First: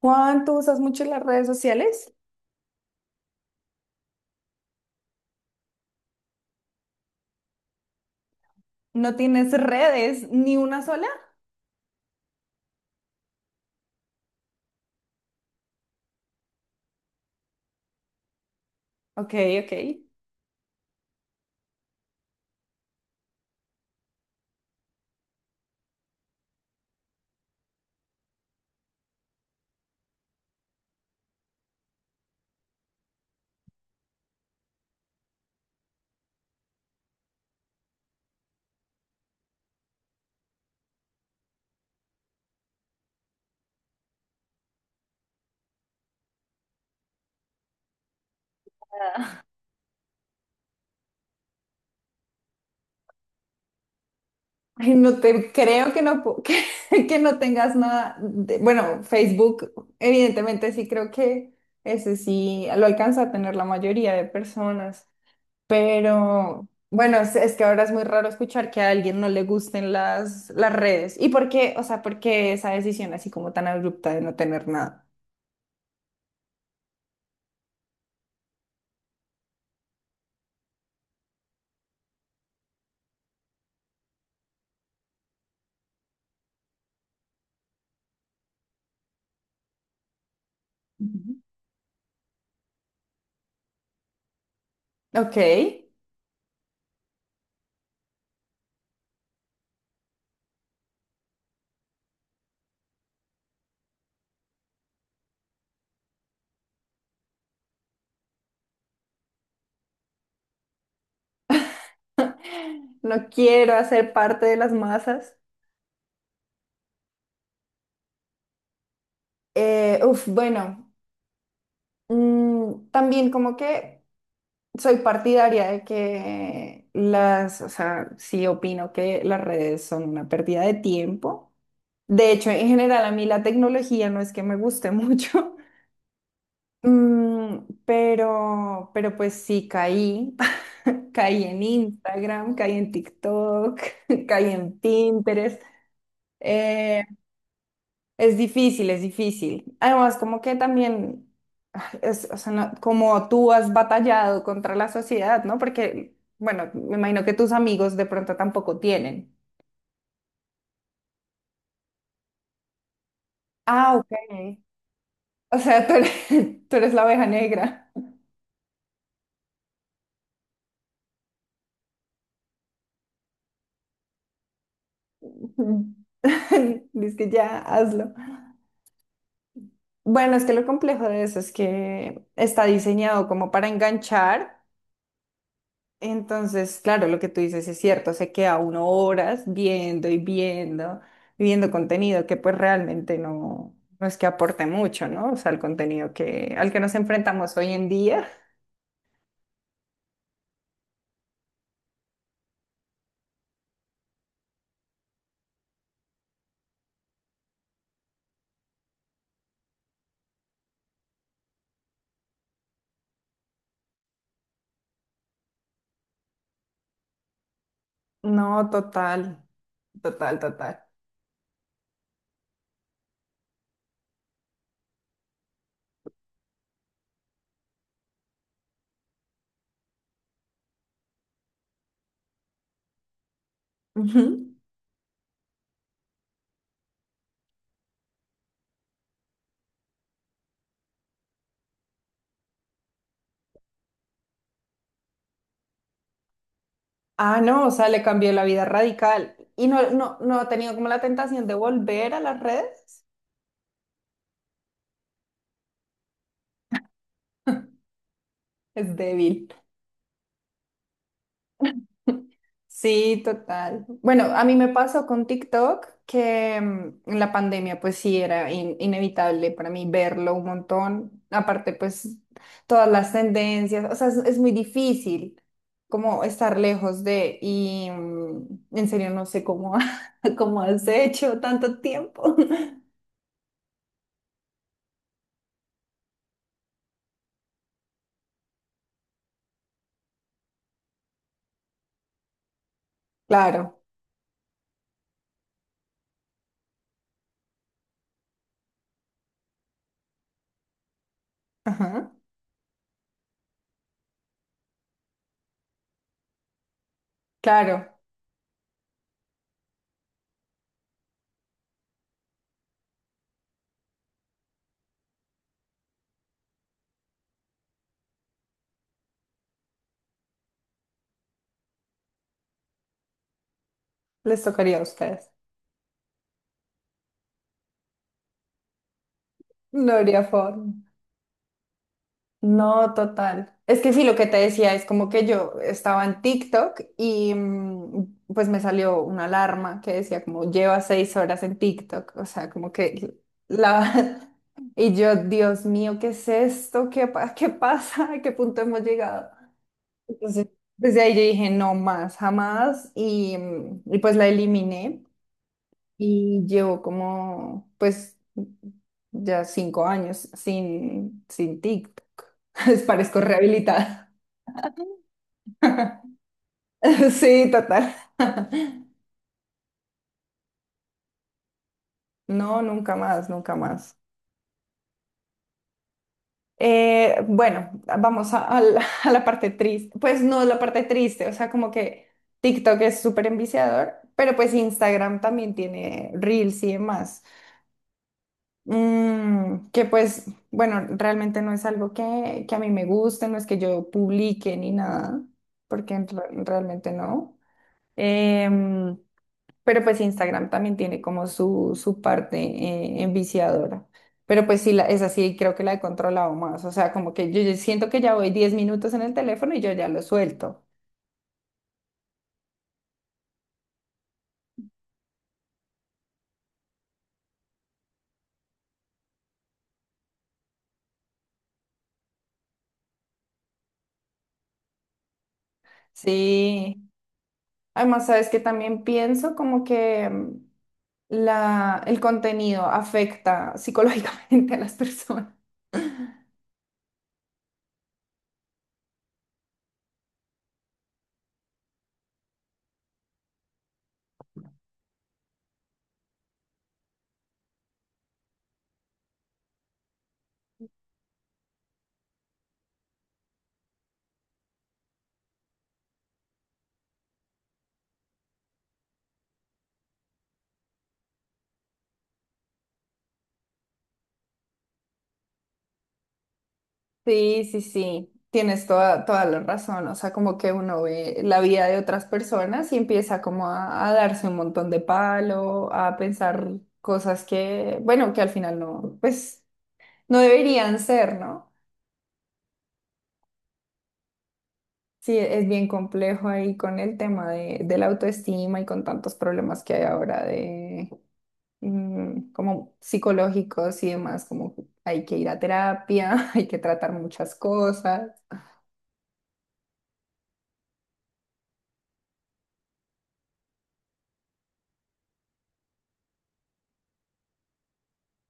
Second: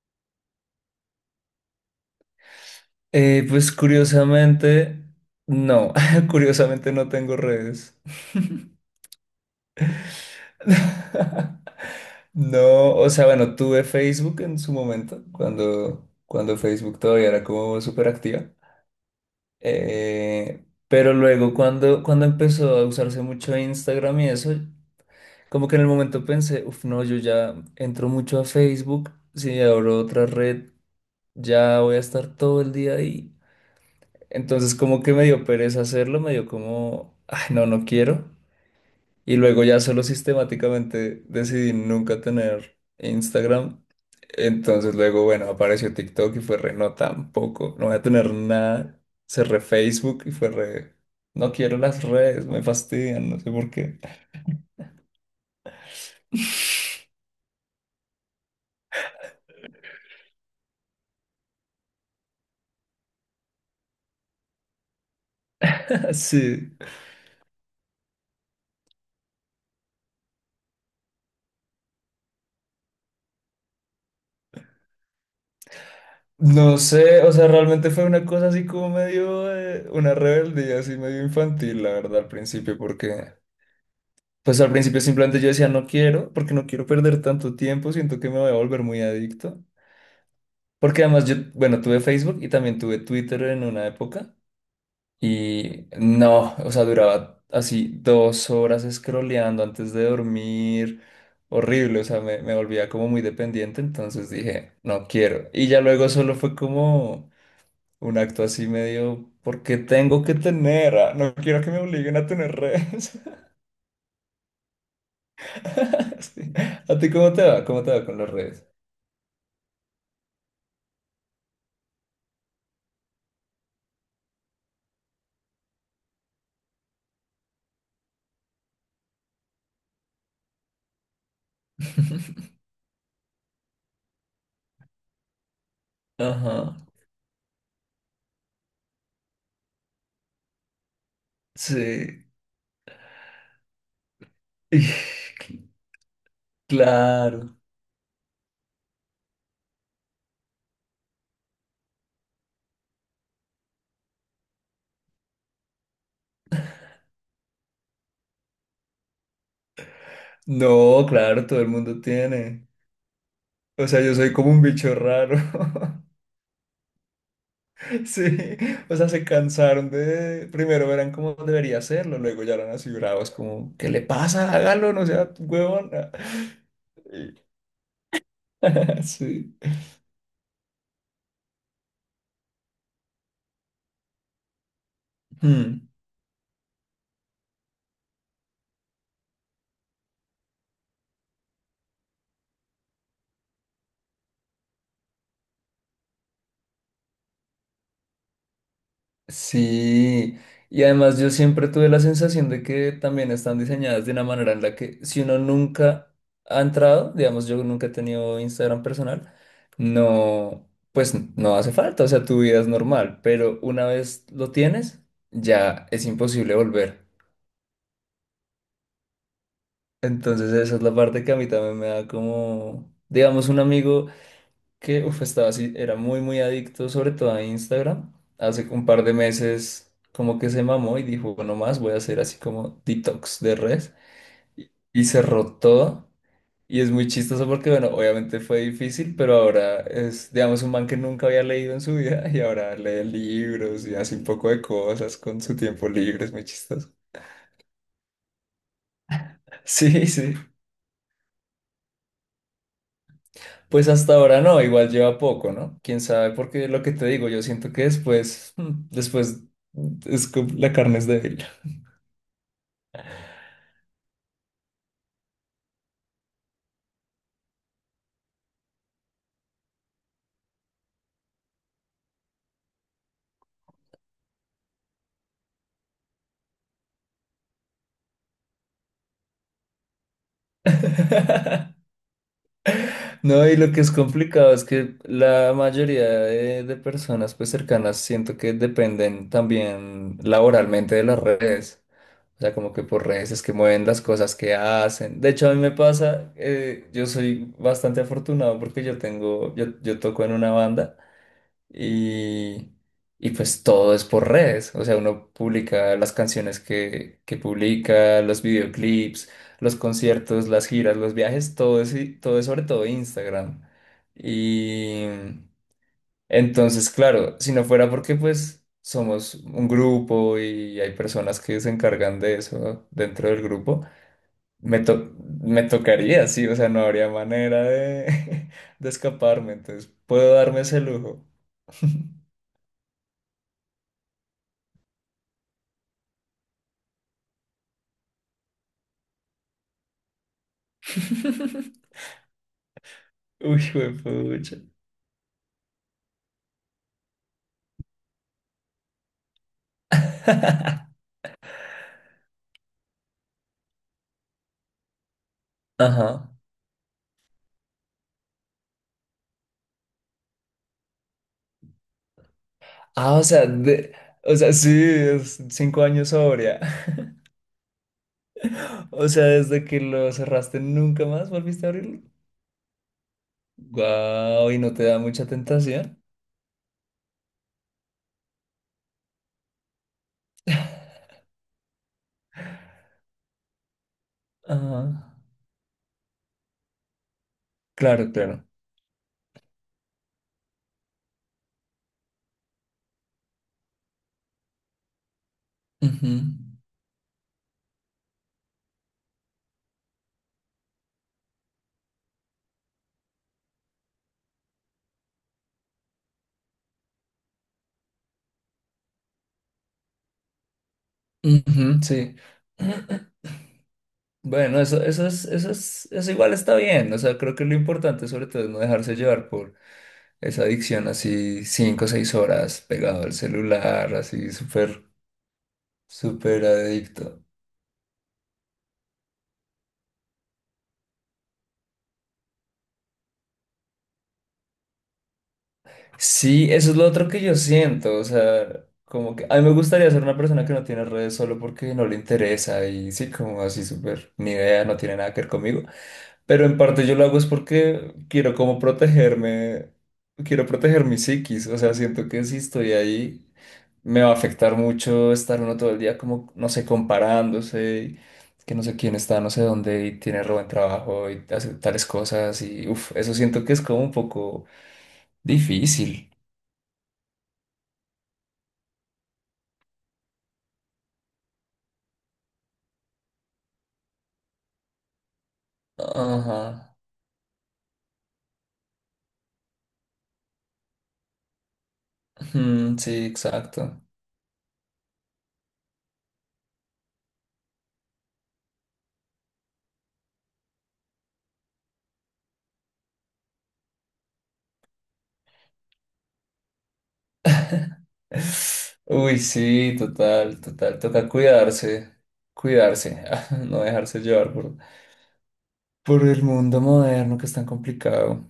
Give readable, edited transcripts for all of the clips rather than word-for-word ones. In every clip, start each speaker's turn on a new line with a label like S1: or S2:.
S1: Juan, ¿tú usas mucho las redes sociales?
S2: Pues curiosamente, no, curiosamente no tengo redes.
S1: ¿No tienes redes ni una sola?
S2: No, o sea, bueno, tuve Facebook en su momento, cuando Facebook todavía era como súper activa.
S1: Ok, ok.
S2: Pero luego cuando empezó a usarse mucho Instagram y eso, como que en el momento pensé, uff, no, yo ya entro mucho a Facebook, si abro otra red, ya voy a estar todo el día ahí. Entonces como que me dio pereza hacerlo, me dio como, ay, no, no quiero. Y luego ya solo sistemáticamente decidí nunca tener Instagram. Entonces luego, bueno, apareció TikTok y fue re, no, tampoco, no voy a tener nada. Cerré Facebook y fue re, no quiero las redes, me fastidian, no sé por qué.
S1: Ay, no te creo que no, pu- que no tengas nada. De- bueno, Facebook, evidentemente sí creo que ese sí lo alcanza a tener la mayoría de personas. Pero
S2: Sí.
S1: bueno, es que ahora es muy raro escuchar que a alguien no le gusten las redes. ¿Y por qué? O sea, ¿por qué esa decisión así como tan abrupta de no tener nada?
S2: No sé, o sea, realmente fue una cosa así como medio, una rebeldía así medio infantil, la verdad, al principio, porque pues al principio simplemente yo decía, no quiero, porque no quiero perder tanto tiempo, siento que me voy a volver muy adicto. Porque además yo,
S1: Ujú.
S2: bueno, tuve Facebook y también tuve Twitter en una época
S1: Ok.
S2: y no, o sea, duraba así dos horas scrolleando antes de dormir, horrible, o sea, me volvía como muy dependiente, entonces dije, no quiero. Y ya luego solo fue como un acto así medio, porque tengo que tener, ah, no quiero que me obliguen a tener redes.
S1: No quiero hacer parte de las masas.
S2: Sí. ¿A ti cómo te va? ¿Cómo te va con las redes?
S1: Uf, bueno, también como que soy partidaria de que las, o sea, sí opino que las redes son una pérdida de tiempo. De hecho, en general a mí la tecnología no es que me guste mucho,
S2: Ajá.
S1: mm, pero pues sí caí. Caí en
S2: Sí.
S1: Instagram, caí en TikTok, caí en Pinterest. eh,
S2: Claro.
S1: Es difícil, es difícil. Además, como que también, es, o sea, no- como tú has batallado contra la sociedad, ¿no? Porque, bueno, me imagino que tus amigos de pronto tampoco tienen.
S2: No, claro, todo el mundo tiene. O
S1: Ah,
S2: sea,
S1: ok.
S2: yo soy como un bicho raro.
S1: O sea, tú eres, tú eres la oveja negra.
S2: Sí. O sea, se cansaron de... Primero verán cómo debería hacerlo, luego ya eran así bravos, como, ¿qué le pasa? Hágalo, no sea huevón.
S1: Dices que ya, hazlo.
S2: Sí.
S1: Bueno, es que lo complejo de eso es que está diseñado como para enganchar. Entonces, claro, lo que tú dices es cierto, se queda uno horas viendo y viendo, y viendo contenido que pues realmente no, no es que aporte mucho, ¿no? O sea, el contenido que, al que nos enfrentamos hoy en día.
S2: Sí, y además yo siempre tuve la sensación de que también están diseñadas de una manera en la que si uno nunca ha entrado, digamos yo nunca he tenido Instagram personal, no, pues no hace falta, o sea, tu vida es normal, pero una vez lo tienes, ya es imposible volver.
S1: No, total, total,
S2: Entonces esa
S1: total.
S2: es la parte que a mí también me da como, digamos, un amigo que uf, estaba así, era muy, muy adicto, sobre todo a Instagram. Hace un par de meses como que se mamó y dijo, bueno, más voy a hacer así como detox de red.
S1: Ujú.
S2: Y cerró todo. Y es muy chistoso porque, bueno, obviamente fue difícil, pero ahora es, digamos, un man que nunca había leído en su vida y ahora lee libros y hace un poco de cosas con su tiempo libre, es muy chistoso.
S1: Ah, no, o sea, le cambió la vida radical. Y no,
S2: Sí,
S1: no,
S2: sí.
S1: no ha tenido como la tentación de volver a las redes.
S2: Pues hasta ahora no, igual lleva poco, ¿no? Quién sabe, porque lo que te digo, yo siento que después, mm,
S1: Es
S2: después
S1: débil.
S2: es la carne es débil.
S1: Sí, total. Bueno, a mí me pasó con TikTok que en la pandemia pues sí era in- inevitable para mí verlo un montón. Aparte pues todas las tendencias, o sea, es muy difícil como estar lejos de y en serio no sé cómo, cómo has hecho tanto tiempo.
S2: No, y lo que es complicado es que la mayoría de personas pues cercanas siento que dependen también laboralmente de las redes. O sea, como que por redes es que
S1: Claro,
S2: mueven las cosas que hacen. De hecho, a mí me pasa, yo soy bastante afortunado porque yo tengo, yo toco en una banda.
S1: ajá,
S2: y, y pues todo es por redes, o sea, uno publica las canciones que
S1: claro,
S2: publica, los videoclips, los conciertos, las giras, los viajes, todo es sobre todo Instagram. Y entonces, claro, si no fuera porque pues somos un grupo y hay personas que se encargan de eso dentro del grupo,
S1: les tocaría
S2: me,
S1: a
S2: to-
S1: ustedes.
S2: me tocaría, sí, o sea, no habría manera de, de escaparme, entonces
S1: No habría
S2: puedo darme
S1: forma.
S2: ese lujo.
S1: No, total. Es que sí, lo que te decía es como que yo estaba en TikTok y pues me salió una alarma que decía como lleva 6 horas en TikTok, o sea, como que
S2: Uy,
S1: la...
S2: pucha.
S1: Y yo, Dios mío, ¿qué es esto? ¿Qué, pa- qué pasa? ¿A qué punto hemos llegado? Entonces, desde ahí yo dije, no más, jamás, y pues la eliminé.
S2: Ajá.
S1: Y llevo como, pues, ya 5 años sin, sin TikTok. Les
S2: Ah,
S1: parezco
S2: o sea, de,
S1: rehabilitada.
S2: o sea, sí, es cinco años sobria.
S1: Sí, total.
S2: O sea, desde que lo cerraste nunca más volviste a abrirlo.
S1: No, nunca más, nunca más.
S2: Guau, y no te da mucha tentación.
S1: Bueno, vamos a la, a la parte triste. Pues no es la parte triste, o sea, como que TikTok es súper enviciador, pero pues
S2: Ajá.
S1: Instagram también tiene Reels y demás.
S2: Claro, claro.
S1: Que pues, bueno, realmente no es algo que a mí me guste, no es que yo publique ni nada, porque en
S2: Ujú.
S1: re- realmente no. Em, pero pues Instagram también tiene como su parte enviciadora. Pero pues sí, la, es así, creo que la he controlado más. O sea, como que yo siento que ya voy 10 minutos en el teléfono y yo ya lo suelto.
S2: Ujú, sí. Bueno, eso igual está bien. O sea, creo que lo importante sobre todo es no dejarse llevar por esa adicción así cinco o seis horas pegado al celular, así súper súper
S1: Sí.
S2: adicto.
S1: Además, sabes que también pienso como que la, el contenido afecta psicológicamente a las personas.
S2: Sí, eso es lo otro que yo siento, o sea, como que a mí me gustaría ser una persona que no tiene redes solo porque no le interesa y sí, como así súper, ni idea, no tiene nada que ver conmigo, pero en parte yo lo hago es porque quiero como protegerme, quiero proteger mi psiquis, o sea, siento que si estoy ahí me va a afectar mucho estar uno todo el día como, no sé, comparándose y que no sé quién está, no sé dónde y tiene re buen trabajo y hace tales cosas y uff, eso siento que es como un poco difícil.
S1: Sí, sí, sí, tienes toda, toda la razón. O sea, como que uno ve la vida de otras personas y empieza como a darse un montón de palo, a
S2: Ajá.
S1: pensar cosas que, bueno, que al final no, pues no deberían ser, ¿no?
S2: Mm, sí, exacto.
S1: Sí, es bien complejo ahí con el tema de la autoestima y con tantos problemas que hay ahora como psicológicos y demás, como que hay que ir a terapia, hay que tratar muchas cosas.
S2: Uy, sí, total, total. Toca cuidarse, cuidarse, no dejarse llevar por el mundo moderno que es tan complicado.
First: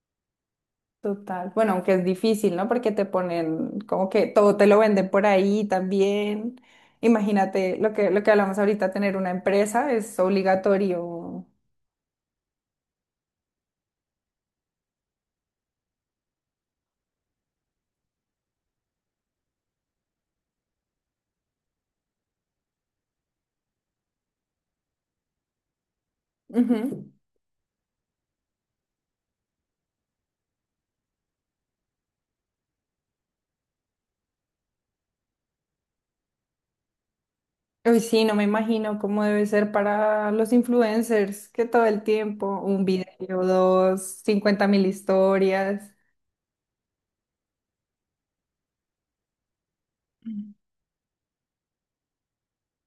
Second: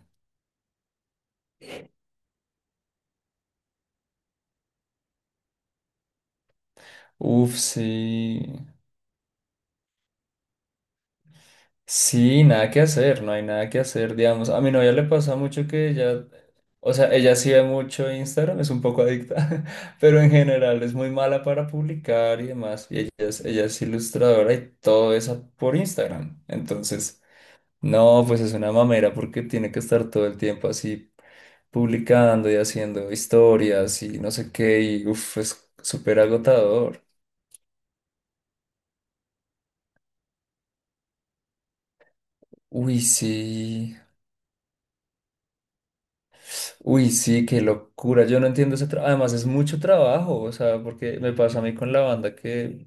S1: Total. Bueno, aunque es difícil, ¿no? Porque te ponen como que todo te lo venden por ahí también.
S2: Uf,
S1: Imagínate lo que
S2: sí.
S1: hablamos ahorita, tener una empresa es obligatorio.
S2: Sí, nada que hacer, no hay nada que hacer, digamos. A mi novia le pasa mucho que ella, o sea, ella sí ve mucho Instagram, es un poco adicta, pero en general es muy mala para publicar y demás. Ella es ilustradora y todo eso por Instagram.
S1: Ujú.
S2: Entonces, no, pues es una mamera porque tiene que estar todo el tiempo así publicando y haciendo historias y no sé qué, y uff, es súper agotador.
S1: Uy, sí, no me imagino cómo debe ser para los influencers, que todo el tiempo, un
S2: Uy,
S1: video,
S2: sí.
S1: dos, 50 mil historias.
S2: Uy, sí, qué locura. Yo no entiendo ese trabajo. Además, es mucho trabajo, o sea, porque me pasa a mí con la banda que,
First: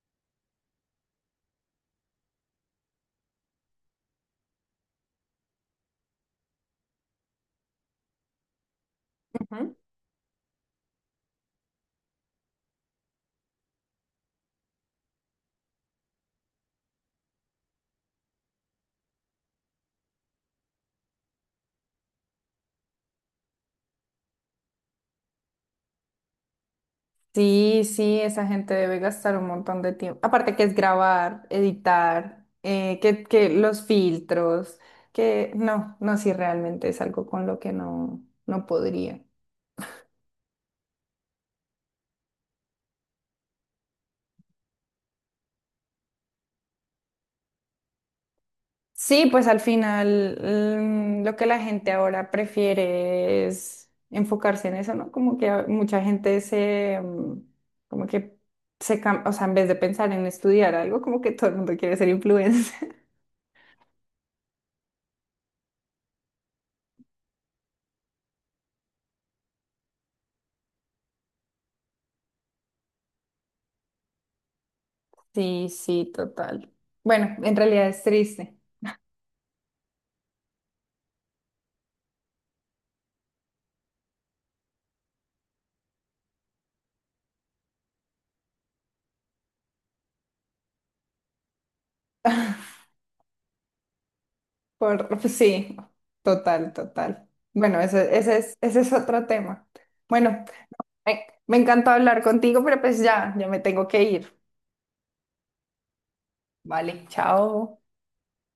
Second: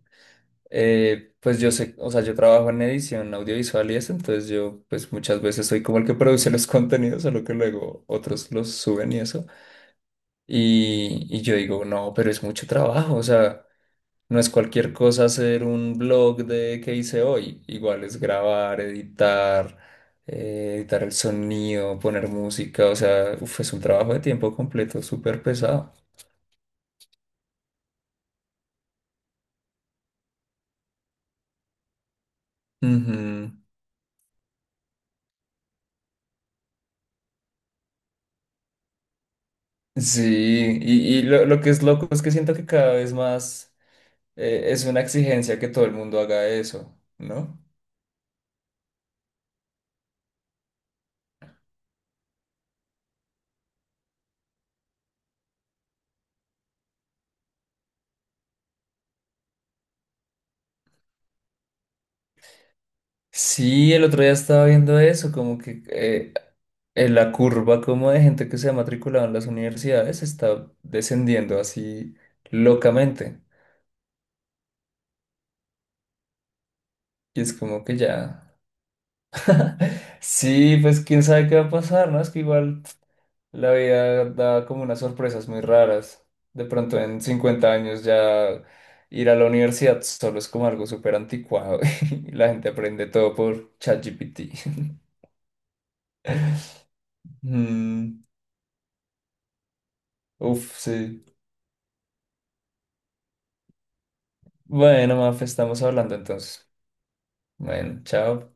S2: pues yo sé, o sea, yo trabajo en edición audiovisual y eso, entonces yo, pues muchas veces soy como el que produce los contenidos, solo que luego otros los suben y eso.
S1: Ujú.
S2: Y yo digo, no, pero es mucho trabajo, o sea. No es cualquier cosa hacer un blog de qué hice hoy. Igual es grabar, editar, editar el sonido, poner música. O sea, uf, es un trabajo de tiempo completo súper pesado.
S1: Sí, sí, esa gente debe gastar un montón de tiempo. Aparte que es grabar, editar, que
S2: Ujú.
S1: los filtros, que no, no, sí, realmente es algo con lo que no, no podría.
S2: Y lo que es loco es que siento que cada vez más es una exigencia que todo el mundo haga eso, ¿no?
S1: Sí, pues al final lo que la gente ahora prefiere es enfocarse en eso, ¿no? Como que a- mucha gente se, como que se, cam- o sea, en vez de pensar en estudiar algo, como que todo el mundo quiere ser influencer.
S2: Sí, el otro día estaba viendo eso, como que la curva como de gente que se ha matriculado en las universidades está descendiendo así locamente.
S1: Sí, sí, total. Bueno,
S2: Y es
S1: en
S2: como
S1: realidad
S2: que
S1: es
S2: ya...
S1: triste.
S2: Sí, pues quién sabe qué va a pasar, ¿no? Es que igual la vida da como unas sorpresas muy raras. De pronto en 50 años ya ir a la universidad solo es como algo súper anticuado y la gente aprende todo por ChatGPT.
S1: Por, sí, total, total. Bueno, ese,
S2: Mm,
S1: ese es otro tema. Bueno,
S2: uf, sí.
S1: me encantó hablar contigo, pero pues ya, ya me tengo que ir.
S2: Bueno, Mafe, estamos hablando entonces.
S1: Vale, chao.
S2: Bueno, chao.